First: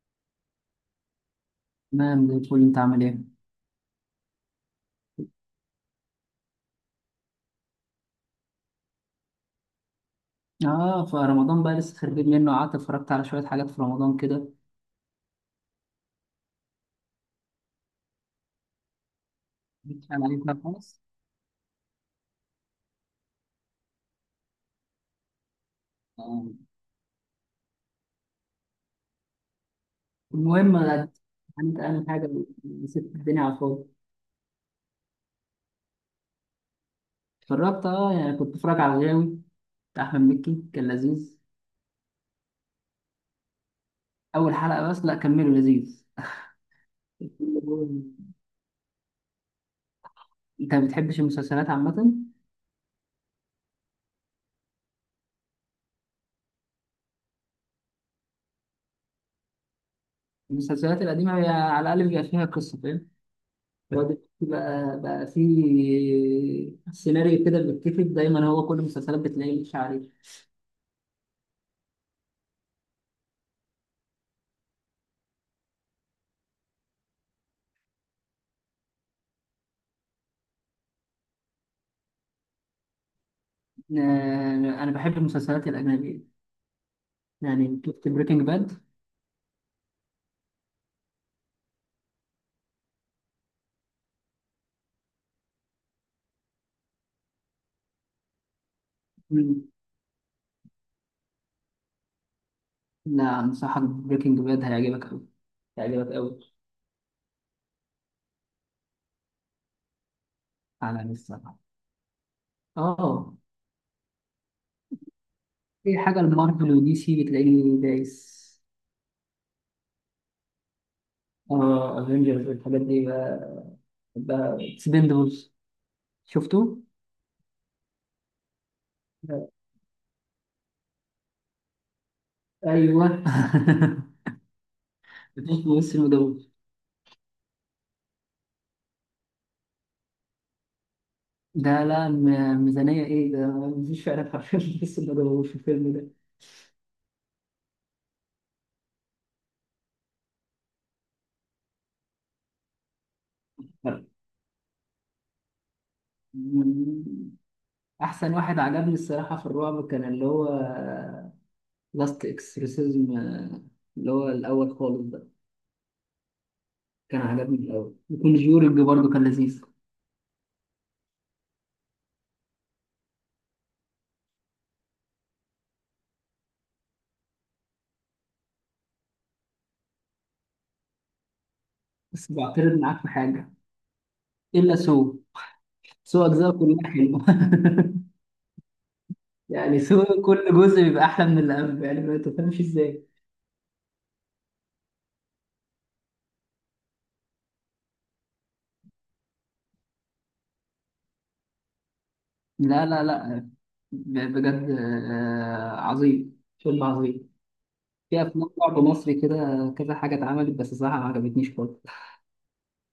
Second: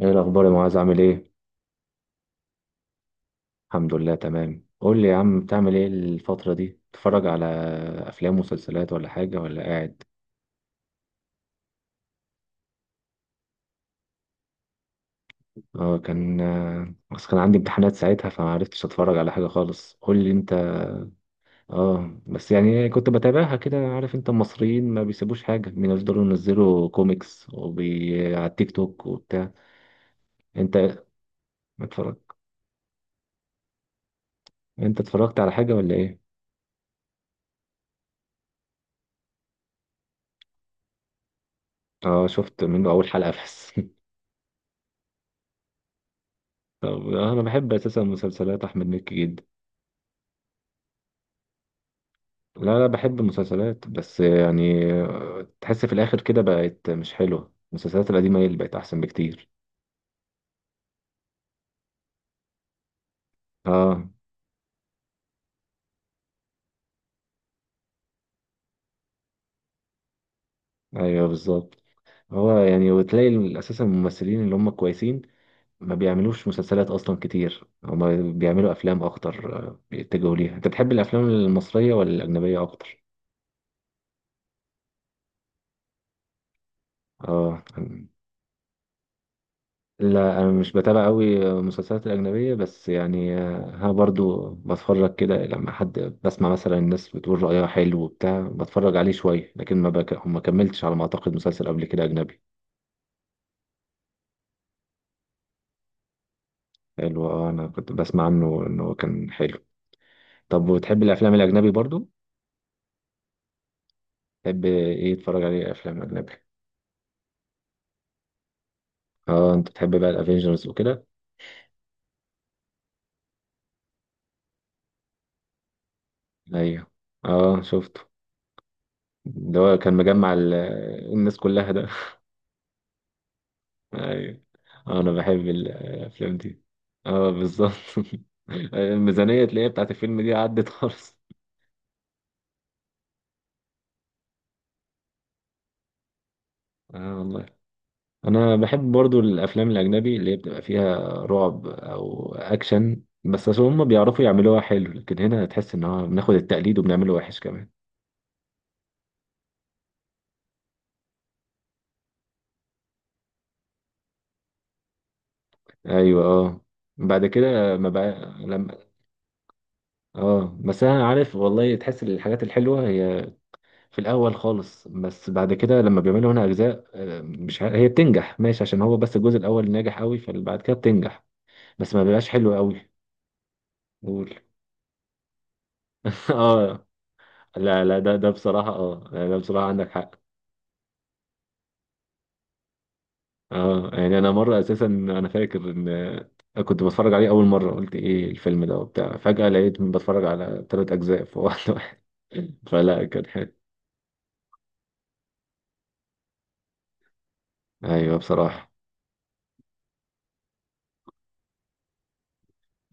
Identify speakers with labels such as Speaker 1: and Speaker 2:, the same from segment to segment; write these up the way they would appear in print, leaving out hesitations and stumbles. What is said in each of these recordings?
Speaker 1: ايه الاخبار يا معاذ عامل ايه؟
Speaker 2: تمام زي الفل، انت عامل ايه؟
Speaker 1: الحمد لله تمام. قول لي يا عم، بتعمل ايه الفتره دي؟ بتتفرج على افلام ومسلسلات ولا حاجه ولا قاعد؟
Speaker 2: اه، فرمضان بقى لسه خارجين منه، قعدت اتفرجت على شوية حاجات في رمضان كده.
Speaker 1: اه كان بس كان عندي امتحانات ساعتها فما عرفتش اتفرج على حاجه خالص.
Speaker 2: مش
Speaker 1: قول
Speaker 2: على
Speaker 1: لي
Speaker 2: عليك
Speaker 1: انت.
Speaker 2: بقى خالص.
Speaker 1: اه بس يعني كنت بتابعها كده، عارف انت المصريين ما بيسيبوش حاجه، بينزلوا
Speaker 2: آه،
Speaker 1: كوميكس على التيك توك وبتاع.
Speaker 2: المهم
Speaker 1: انت
Speaker 2: يعني انت اهم
Speaker 1: اتفرج
Speaker 2: حاجة. نسيت الدنيا على الفاضي.
Speaker 1: انت اتفرجت على حاجه ولا ايه؟
Speaker 2: اتفرجت، يعني كنت بتفرج على الغاوي بتاع احمد مكي، كان لذيذ.
Speaker 1: اه شفت منه اول حلقه بس.
Speaker 2: اول حلقة بس؟ لا، كملوا لذيذ.
Speaker 1: طب انا بحب اساسا مسلسلات احمد مكي جدا.
Speaker 2: انت ما بتحبش المسلسلات عامة؟
Speaker 1: لا لا، بحب المسلسلات، بس يعني تحس في الاخر كده بقت مش حلوه. المسلسلات القديمه هي اللي بقت احسن بكتير.
Speaker 2: المسلسلات القديمة هي على الأقل بيبقى فيها قصة، فاهم؟
Speaker 1: اه،
Speaker 2: الواد بقى في سيناريو كده بيتكتب دايما، هو كل المسلسلات بتلاقيه، مش عارف.
Speaker 1: ايوه بالظبط. هو يعني وتلاقي اساسا الممثلين اللي هم كويسين ما بيعملوش مسلسلات اصلا كتير، هم بيعملوا افلام اكتر، بيتجهوا ليها. انت بتحب الافلام المصريه ولا الاجنبيه اكتر؟
Speaker 2: انا بحب المسلسلات الاجنبيه.
Speaker 1: اه،
Speaker 2: يعني شفت بريكنج باد؟
Speaker 1: لا انا مش بتابع قوي مسلسلات الاجنبيه، بس يعني ها برضو بتفرج كده لما حد بسمع مثلا الناس بتقول رايها حلو وبتاع، بتفرج عليه شويه، لكن ما كملتش على ما اعتقد مسلسل قبل كده اجنبي.
Speaker 2: لا، انصحك بريكنج باد، هيعجبك قوي، هيعجبك قوي.
Speaker 1: حلو، اه انا كنت بسمع عنه انه كان حلو. طب
Speaker 2: على
Speaker 1: وتحب الافلام
Speaker 2: الصراحه،
Speaker 1: الاجنبي برضو؟
Speaker 2: اه.
Speaker 1: تحب ايه تتفرج عليه
Speaker 2: اي
Speaker 1: افلام
Speaker 2: حاجه،
Speaker 1: اجنبي؟
Speaker 2: المارفل ودي سي بتلاقيني دايس.
Speaker 1: اه انت تحب بقى الافينجرز وكده؟
Speaker 2: اه، افنجرز الحاجات دي بقى. بقى اكسبندبلز شفته؟
Speaker 1: ايوه اه شفته.
Speaker 2: لا.
Speaker 1: ده هو كان مجمع الناس كلها ده.
Speaker 2: ايوه.
Speaker 1: ايوه. انا بحب
Speaker 2: مفيش ممثل ما
Speaker 1: الافلام
Speaker 2: جابوش.
Speaker 1: دي. اه بالظبط. الميزانيه تلاقيها بتاعت الفيلم دي عدت خالص.
Speaker 2: ده لا، ميزانيه ايه؟ ده مفيش فعلا حرفيا ممثل ما جابوش في الفيلم.
Speaker 1: اه والله. انا بحب برضو الافلام الاجنبي اللي هي بتبقى فيها رعب او اكشن، بس عشان هم بيعرفوا يعملوها حلو، لكن هنا تحس ان هو بناخد
Speaker 2: ده
Speaker 1: التقليد وبنعمله وحش كمان.
Speaker 2: احسن واحد عجبني الصراحه في الرعب، كان اللي هو لاست اكسورسيزم، اللي هو الاول خالص ده.
Speaker 1: ايوه اه،
Speaker 2: كان
Speaker 1: بعد
Speaker 2: عجبني
Speaker 1: كده ما
Speaker 2: الاول،
Speaker 1: بقى لما،
Speaker 2: وكونجورنج برضه كان لذيذ.
Speaker 1: اه بس انا عارف والله، تحس ان الحاجات الحلوه هي في الاول خالص، بس بعد كده لما بيعملوا هنا اجزاء، مش ع- هي بتنجح ماشي عشان هو بس الجزء الاول ناجح قوي، فبعد كده بتنجح بس ما بيبقاش
Speaker 2: بس
Speaker 1: حلو
Speaker 2: بعترض
Speaker 1: قوي.
Speaker 2: معاك في حاجه.
Speaker 1: قول.
Speaker 2: الا سو، سو اجزاء كلها
Speaker 1: اه
Speaker 2: حلوه.
Speaker 1: لا لا، ده بصراحه، اه لا ده بصراحه
Speaker 2: يعني
Speaker 1: عندك حق.
Speaker 2: سو كل جزء بيبقى احلى من اللي قبل، يعني ما تفهمش ازاي.
Speaker 1: اه يعني انا مره اساسا فاكر ان كنت بتفرج عليه اول مره، قلت ايه الفيلم ده وبتاع، فجاه لقيت بتفرج على ثلاث اجزاء في واحد.
Speaker 2: لا لا
Speaker 1: فلا كان
Speaker 2: لا،
Speaker 1: حلو.
Speaker 2: بجد، عظيم، فيلم عظيم.
Speaker 1: ايوه
Speaker 2: في افلام
Speaker 1: بصراحه.
Speaker 2: رعب مصري كده، كذا حاجه اتعملت، بس صراحه ما عجبتنيش خالص.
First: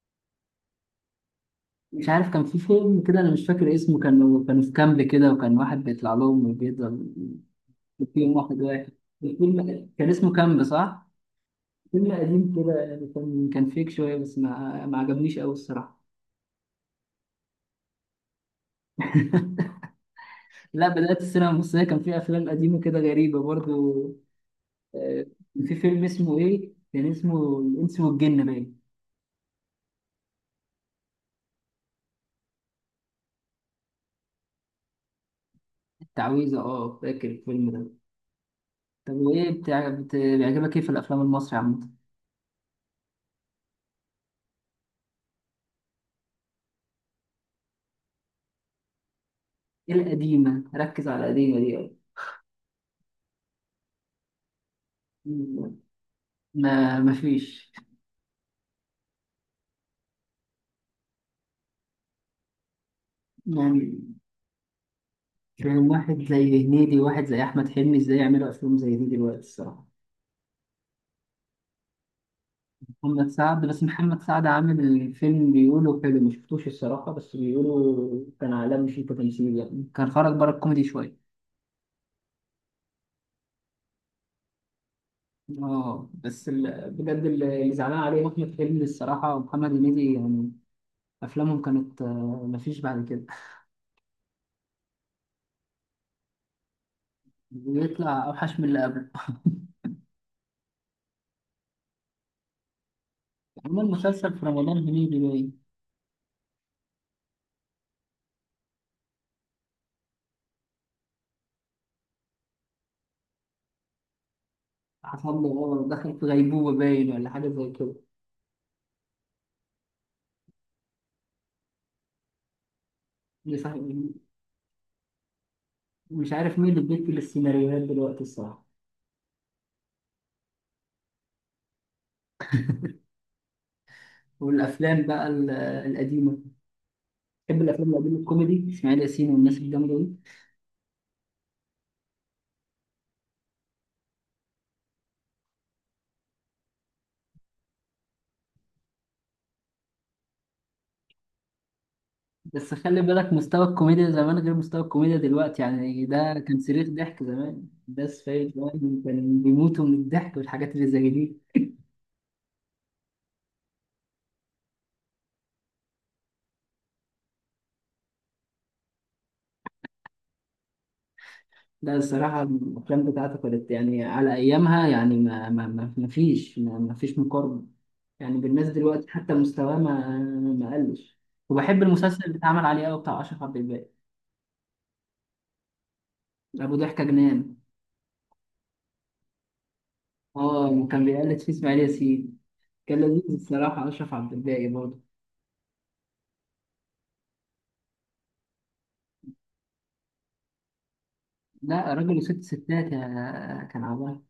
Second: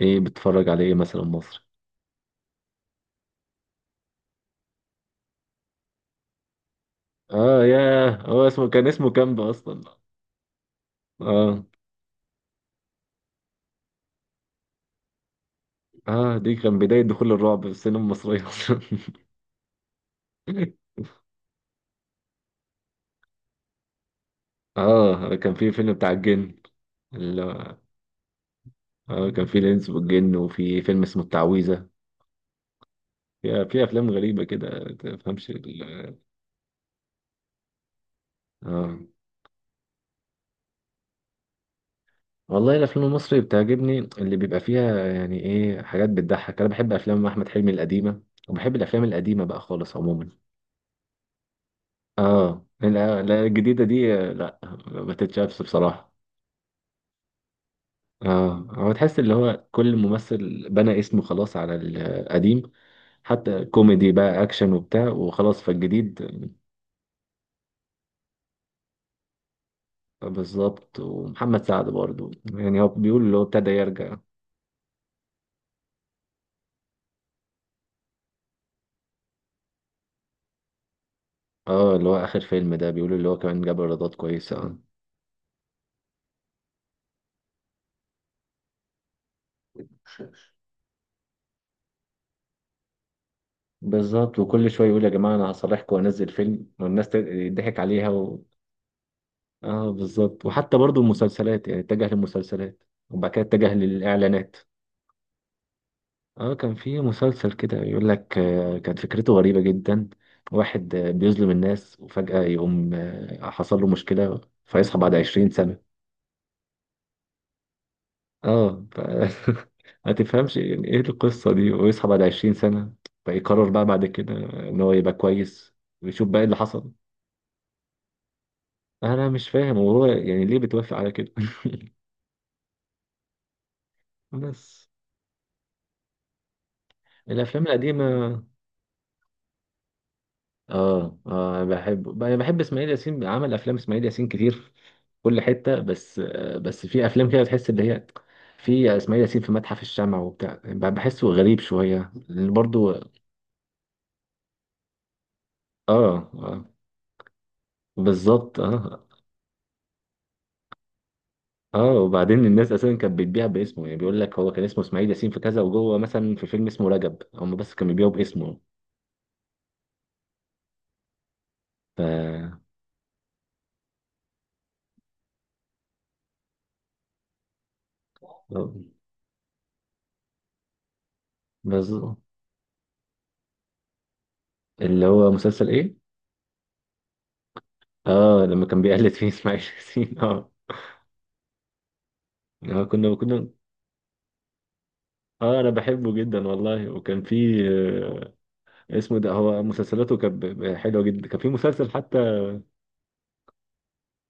Speaker 1: ايه بتتفرج على ايه مثلا مصر؟
Speaker 2: مش عارف، كان في فيلم كده انا مش فاكر اسمه، كانوا في كامب كده، وكان واحد بيطلع لهم وبيفضل
Speaker 1: اه
Speaker 2: في
Speaker 1: ياه،
Speaker 2: يوم
Speaker 1: هو
Speaker 2: واحد
Speaker 1: اسمه كان
Speaker 2: واحد.
Speaker 1: اسمه كامب اصلا.
Speaker 2: الفيلم كان اسمه كامب، صح؟
Speaker 1: اه
Speaker 2: فيلم قديم كده، يعني كان فيك شوية، بس ما عجبنيش قوي الصراحة.
Speaker 1: اه، دي كان بداية دخول الرعب في السينما المصرية اصلا.
Speaker 2: لا، بدأت السينما المصرية كان فيها أفلام قديمة كده غريبة برضو. آه،
Speaker 1: اه كان في
Speaker 2: في
Speaker 1: فيلم
Speaker 2: فيلم
Speaker 1: بتاع
Speaker 2: اسمه
Speaker 1: الجن.
Speaker 2: إيه؟ كان اسمه
Speaker 1: ال-
Speaker 2: الإنس والجن باين.
Speaker 1: اه كان في الانس والجن، وفي فيلم اسمه التعويذة. في في افلام غريبة كده ما تفهمش
Speaker 2: التعويذة، أه، فاكر الفيلم ده.
Speaker 1: اه
Speaker 2: طب وإيه بيعجبك إيه في الأفلام المصري عامة؟
Speaker 1: والله. الافلام المصري بتعجبني اللي بيبقى فيها يعني ايه، حاجات بتضحك. انا بحب افلام احمد حلمي القديمة، وبحب الافلام القديمة بقى
Speaker 2: إيه
Speaker 1: خالص عموما.
Speaker 2: القديمة؟ ركز على القديمة دي.
Speaker 1: اه لا لا، الجديدة دي لا، ما تتشافش
Speaker 2: أوي.
Speaker 1: بصراحة.
Speaker 2: ما فيش،
Speaker 1: اه، هو تحس اللي هو كل ممثل بنى اسمه خلاص على القديم، حتى
Speaker 2: يعني
Speaker 1: كوميدي بقى اكشن وبتاع وخلاص،
Speaker 2: كان
Speaker 1: فالجديد
Speaker 2: واحد زي هنيدي، واحد زي أحمد حلمي، إزاي يعملوا أفلام زي دي دلوقتي الصراحة؟
Speaker 1: بالظبط. ومحمد سعد برضو، يعني هو بيقول
Speaker 2: محمد
Speaker 1: اللي هو
Speaker 2: سعد،
Speaker 1: ابتدى
Speaker 2: بس
Speaker 1: يرجع.
Speaker 2: محمد سعد عامل الفيلم بيقولوا حلو، مشفتوش الصراحة، بس بيقولوا كان عالمي، فيه تمثيل، يعني كان خرج بره الكوميدي شوية.
Speaker 1: اه اللي هو اخر فيلم ده بيقول اللي هو كمان جاب ايرادات كويسة
Speaker 2: اه، بس بجد، اللي زعلان عليه أحمد حلمي الصراحة، ومحمد هنيدي، يعني أفلامهم كانت، مفيش بعد كده،
Speaker 1: بالظبط. وكل شويه يقول يا جماعه انا هصالحكم وانزل فيلم والناس تضحك عليها
Speaker 2: بيطلع أوحش من اللي قبله.
Speaker 1: اه بالظبط. وحتى برضو المسلسلات، يعني اتجه للمسلسلات وبعد كده اتجه
Speaker 2: عمل مسلسل في
Speaker 1: للاعلانات.
Speaker 2: رمضان هنيدي باين،
Speaker 1: اه كان في مسلسل كده يقول لك كانت فكرته غريبة جدا. واحد بيظلم الناس، وفجأة يقوم حصل له مشكلة فيصحى بعد
Speaker 2: حصل
Speaker 1: عشرين
Speaker 2: له
Speaker 1: سنة.
Speaker 2: غلط، دخل في غيبوبة باين ولا حاجة زي كده،
Speaker 1: اه ف... ما تفهمش يعني ايه القصة دي، ويصحى بعد عشرين سنة
Speaker 2: مش
Speaker 1: فيقرر
Speaker 2: عارف.
Speaker 1: بقى بعد كده ان هو يبقى كويس ويشوف
Speaker 2: مش
Speaker 1: بقى إيه اللي
Speaker 2: عارف مين اللي
Speaker 1: حصل.
Speaker 2: بيكتب السيناريوهات دلوقتي الصراحة.
Speaker 1: انا مش فاهم هو يعني ليه بتوافق على كده. بس
Speaker 2: والأفلام بقى القديمة. بحب
Speaker 1: الافلام
Speaker 2: الأفلام القديمة،
Speaker 1: القديمة.
Speaker 2: الكوميدي، إسماعيل ياسين والناس الجامدة دي.
Speaker 1: اه اه، أنا بحب اسماعيل ياسين. عمل افلام اسماعيل ياسين كتير في كل حته، بس بس في افلام كده تحس اللي هي، في اسماعيل ياسين في متحف الشمع وبتاع، بحسه غريب شويه، لأن
Speaker 2: بس
Speaker 1: برضو
Speaker 2: خلي
Speaker 1: اه.
Speaker 2: بالك، مستوى الكوميديا زمان غير مستوى الكوميديا دلوقتي، يعني ده كان
Speaker 1: اه
Speaker 2: صريخ ضحك زمان، بس فاهم؟
Speaker 1: بالظبط.
Speaker 2: زمان
Speaker 1: اه
Speaker 2: كان بيموتوا من الضحك والحاجات اللي زي دي.
Speaker 1: اه، وبعدين الناس اساسا كانت بتبيع باسمه، يعني بيقول لك هو كان اسمه اسماعيل ياسين في كذا وجوه، مثلا في فيلم اسمه رجب، هم بس كانوا بيبيعوا باسمه.
Speaker 2: لا الصراحة،
Speaker 1: ف
Speaker 2: الأفلام بتاعته كانت يعني على أيامها، يعني ما فيش مقارنة، يعني بالناس
Speaker 1: آه،
Speaker 2: دلوقتي، حتى مستواه ما قلش. وبحب
Speaker 1: بالظبط.
Speaker 2: المسلسل اللي اتعمل عليه أوي بتاع أشرف عبد الباقي،
Speaker 1: اللي هو مسلسل ايه؟
Speaker 2: أبو ضحكة جنان.
Speaker 1: اه لما كان بيقلد فيه اسماعيل ياسين، اه
Speaker 2: اه، كان بيقلد فيه إسماعيل ياسين، كان
Speaker 1: كنا
Speaker 2: لذيذ
Speaker 1: كنا
Speaker 2: الصراحة أشرف عبد الباقي برضه.
Speaker 1: اه انا بحبه جدا والله. وكان في اسمه ده، هو مسلسلاته كانت حلوه جدا. كان في مسلسل
Speaker 2: لا، راجل
Speaker 1: حتى،
Speaker 2: وست ستات كان عبارة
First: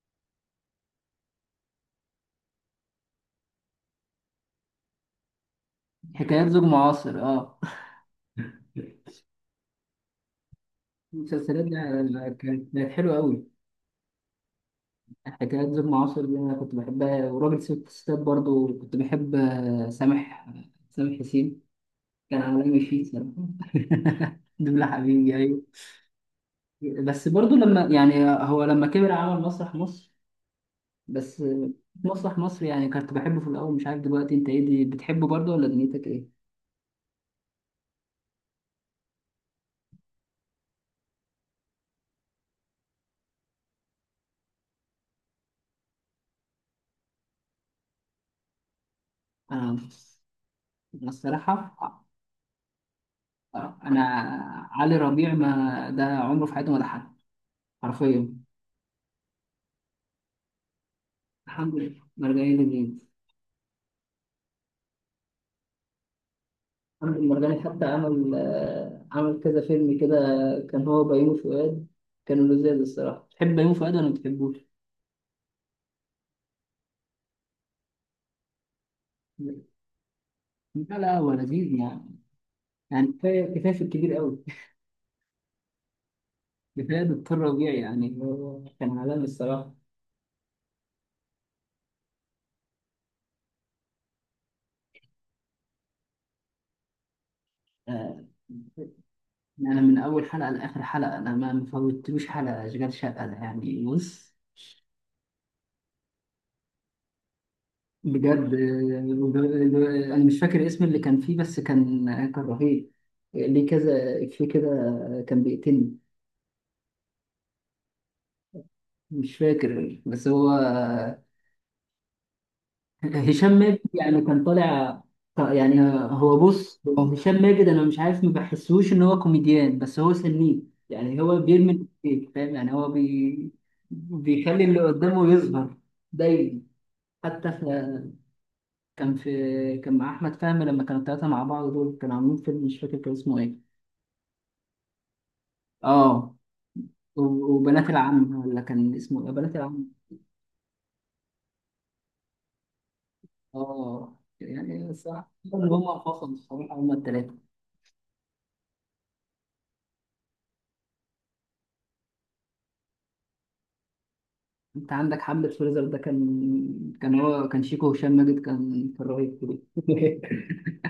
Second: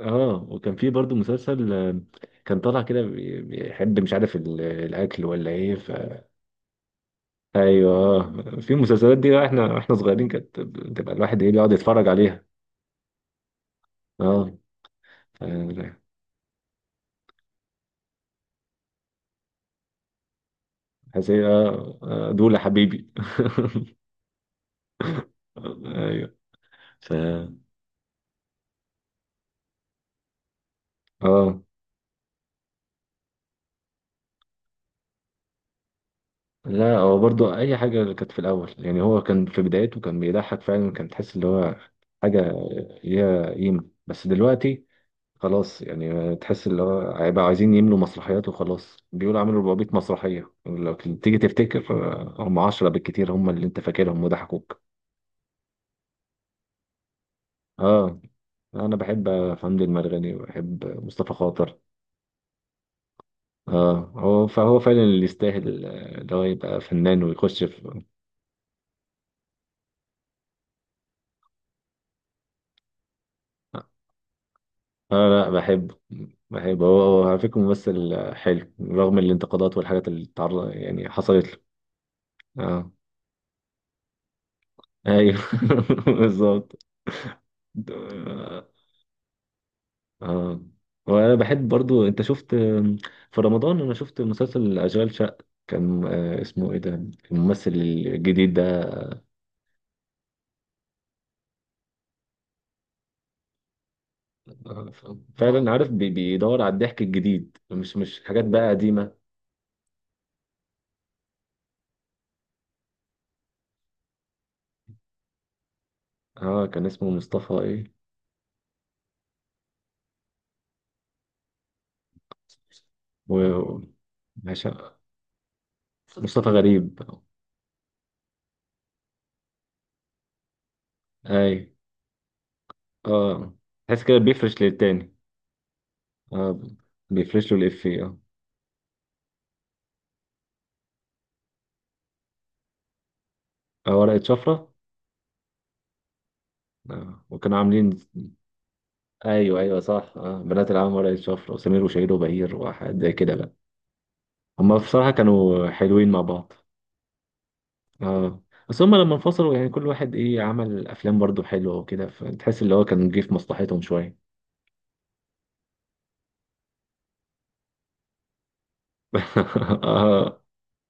Speaker 1: اه، وكان في برضو مسلسل كان طالع كده بيحب مش عارف الاكل ولا ايه
Speaker 2: حكايات زوج معاصر، اه.
Speaker 1: ايوه اه. في المسلسلات دي بقى، احنا صغيرين، كانت بتبقى الواحد ايه،
Speaker 2: المسلسلات دي
Speaker 1: بيقعد يتفرج عليها.
Speaker 2: كانت حلوة أوي.
Speaker 1: اه ف-
Speaker 2: حكايات زوج معاصر دي أنا كنت بحبها، وراجل ست ستات برضه كنت بحب، سامح
Speaker 1: حسيت
Speaker 2: حسين.
Speaker 1: اه
Speaker 2: كان
Speaker 1: دول يا
Speaker 2: عالمي فيه
Speaker 1: حبيبي.
Speaker 2: صراحة. دبلة حبيبي، أيوه.
Speaker 1: ايوه ف.
Speaker 2: بس برضه لما، يعني هو لما كبر، عمل مسرح مصر، بس
Speaker 1: اه
Speaker 2: مسرح مصر، يعني كنت بحبه في الأول، مش عارف دلوقتي أنت إيه، دي بتحبه برضه ولا دنيتك إيه؟
Speaker 1: لا هو برضو اي حاجه كانت في الاول، يعني هو كان في بدايته كان بيضحك فعلا، كان تحس اللي هو حاجه ليها قيمه، بس دلوقتي خلاص. يعني تحس اللي هو هيبقى عايزين يملوا مسرحيات وخلاص، بيقولوا عملوا
Speaker 2: أنا
Speaker 1: 400 مسرحيه، لو
Speaker 2: أنا
Speaker 1: تيجي
Speaker 2: الصراحة،
Speaker 1: تفتكر هم 10 بالكتير هم اللي انت
Speaker 2: أنا
Speaker 1: فاكرهم وضحكوك.
Speaker 2: علي ربيع، ما ده عمره في حياته ما ضحك،
Speaker 1: اه
Speaker 2: حرفيا.
Speaker 1: انا بحب حمدي المرغني، وبحب مصطفى
Speaker 2: الحمد
Speaker 1: خاطر.
Speaker 2: لله، مرجعين لجديد.
Speaker 1: اه هو فعلا اللي يستاهل اللي هو يبقى
Speaker 2: محمد
Speaker 1: فنان
Speaker 2: المرغني
Speaker 1: ويخش في.
Speaker 2: حتى عمل كذا فيلم كده، كان هو بيومي فؤاد. كانوا لذيذ الصراحة. تحب بيومي فؤاد ولا ما بتحبوش؟
Speaker 1: اه لا بحبه. بحبه، هو على فكرة ممثل حلو، رغم الانتقادات والحاجات اللي تعرض
Speaker 2: لا
Speaker 1: يعني
Speaker 2: لا، هو
Speaker 1: حصلت له.
Speaker 2: لذيذ يعني.
Speaker 1: اه
Speaker 2: يعني كفاية كفاية، في الكبير قوي.
Speaker 1: ايوه. بالظبط
Speaker 2: كفاية دكتور ربيع، يعني هو
Speaker 1: اه
Speaker 2: كان عالمي الصراحة.
Speaker 1: اه. وانا بحب برضو. انت شفت في رمضان؟ انا شفت مسلسل اشغال شقة، كان اسمه ايه ده الممثل
Speaker 2: آه،
Speaker 1: الجديد ده،
Speaker 2: أنا من أول حلقة لآخر حلقة، أنا ما فوتلوش حلقة أشغال شقة ده، يعني بص،
Speaker 1: آه، فعلا عارف بيدور على الضحك الجديد، مش حاجات
Speaker 2: بجد.
Speaker 1: بقى قديمة.
Speaker 2: أنا مش فاكر اسم اللي كان فيه، بس كان رهيب، ليه كذا في كده، كان بيقتلني.
Speaker 1: اه كان اسمه مصطفى ايه
Speaker 2: مش فاكر، بس هو هشام ماجد،
Speaker 1: و
Speaker 2: يعني كان
Speaker 1: هشام.
Speaker 2: طالع يعني. هو،
Speaker 1: مصطفى
Speaker 2: بص،
Speaker 1: غريب.
Speaker 2: هشام ماجد انا مش عارف، ما بحسوش ان هو كوميديان، بس هو سنيد، يعني هو
Speaker 1: اي
Speaker 2: بيرمي الإفيه، فاهم؟ يعني هو
Speaker 1: اه، تحس كده بيفرش
Speaker 2: بيخلي اللي
Speaker 1: للتاني.
Speaker 2: قدامه يظهر
Speaker 1: اه
Speaker 2: دايما. حتى
Speaker 1: بيفرش له الإفيه اه.
Speaker 2: كان في كان مع احمد فهمي، لما كانوا الثلاثه مع بعض، دول كانوا عاملين فيلم مش فاكر كان اسمه ايه،
Speaker 1: ورقة شفرة.
Speaker 2: اه. و-
Speaker 1: وكانوا
Speaker 2: وبنات
Speaker 1: عاملين.
Speaker 2: العم، ولا كان اسمه ايه بنات
Speaker 1: ايوه ايوه
Speaker 2: العم.
Speaker 1: صح. بنات العم، ورقة شفرة، وسمير وشهير وبهير، وحاجات زي كده بقى.
Speaker 2: اه،
Speaker 1: هما
Speaker 2: يعني
Speaker 1: بصراحة
Speaker 2: صح
Speaker 1: كانوا
Speaker 2: هم
Speaker 1: حلوين مع
Speaker 2: فصلوا
Speaker 1: بعض.
Speaker 2: الصراحه هم الثلاثه.
Speaker 1: اه بس هما لما انفصلوا يعني كل واحد ايه عمل افلام برضو حلوة وكده، فتحس اللي هو كان جه في مصلحتهم شوية.
Speaker 2: انت عندك حمد فريزر ده، كان هو كان شيكو، هشام ماجد كان رهيب في دي.
Speaker 1: اه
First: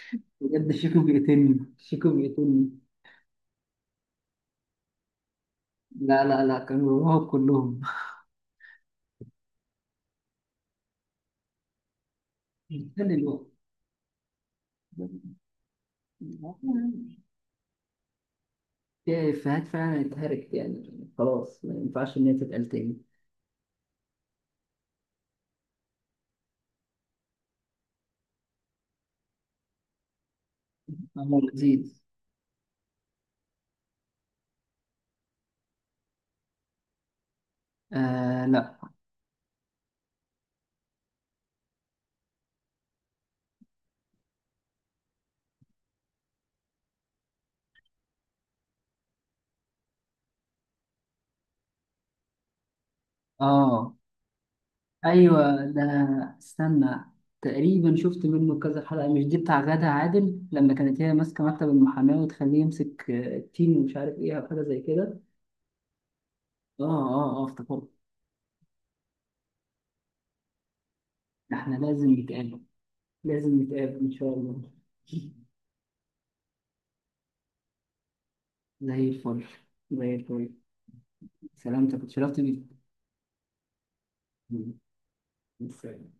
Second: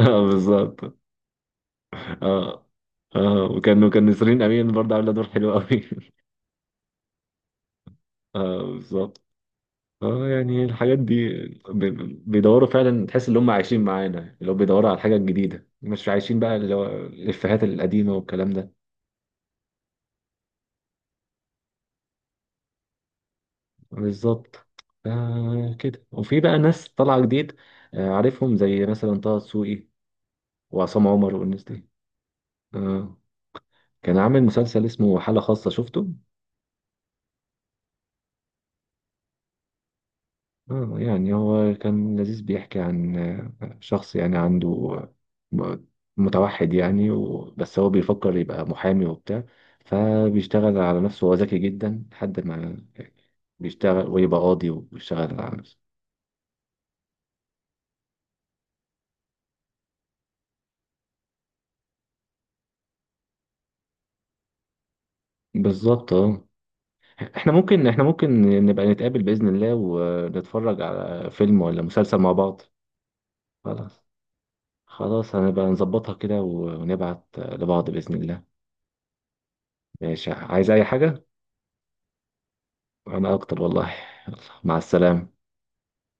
Speaker 1: اه
Speaker 2: بجد،
Speaker 1: بالظبط
Speaker 2: شيكو بيقتلني، شيكو
Speaker 1: اه
Speaker 2: بيقتلني.
Speaker 1: اه. وكانوا كان نسرين امين برضه عامله دور حلو قوي.
Speaker 2: لا لا لا، كانوا رهاب كلهم.
Speaker 1: اه بالظبط. اه يعني الحاجات دي بيدوروا فعلا،
Speaker 2: استنى
Speaker 1: تحس ان
Speaker 2: الوقت،
Speaker 1: هم عايشين معانا، اللي هو بيدوروا على الحاجه الجديده، مش عايشين بقى اللي هو الافيهات القديمه والكلام ده.
Speaker 2: في إفيهات فعلا اتهركت، يعني خلاص ما ينفعش إن هي تتقال تاني.
Speaker 1: بالظبط. آه كده، وفي بقى ناس طالعه جديد، آه، عارفهم زي مثلا طه دسوقي وعصام عمر
Speaker 2: هو
Speaker 1: والناس
Speaker 2: لذيذ.
Speaker 1: دي. آه كان عامل مسلسل اسمه حالة خاصة، شفته؟
Speaker 2: آه لا.
Speaker 1: يعني هو كان لذيذ، بيحكي عن شخص يعني عنده آه، متوحد يعني بس هو بيفكر يبقى محامي وبتاع، فبيشتغل على نفسه، هو ذكي جدا، لحد ما
Speaker 2: آه.
Speaker 1: بيشتغل ويبقى قاضي وبيشتغل على
Speaker 2: ايوه.
Speaker 1: نفسه.
Speaker 2: ده انا استنى، تقريبا شفت منه كذا حلقه، مش دي بتاع غادة عادل لما كانت هي ماسكه مكتب المحاماه وتخليه يمسك، التين ومش عارف ايه او حاجه زي كده.
Speaker 1: بالظبط. اه،
Speaker 2: اه اه اه،
Speaker 1: احنا
Speaker 2: افتكرت.
Speaker 1: ممكن احنا ممكن نبقى نتقابل بإذن الله ونتفرج على فيلم
Speaker 2: احنا
Speaker 1: ولا
Speaker 2: لازم
Speaker 1: مسلسل مع بعض.
Speaker 2: نتقابل، لازم نتقابل
Speaker 1: خلاص،
Speaker 2: ان شاء الله.
Speaker 1: خلاص هنبقى نظبطها كده ونبعت لبعض بإذن الله.
Speaker 2: زي الفل، زي
Speaker 1: ماشي،
Speaker 2: الفل.
Speaker 1: عايز أي حاجة؟
Speaker 2: سلامتك، اتشرفت بيك.
Speaker 1: أنا أكتر والله. يلا، مع السلامة.
Speaker 2: سلام.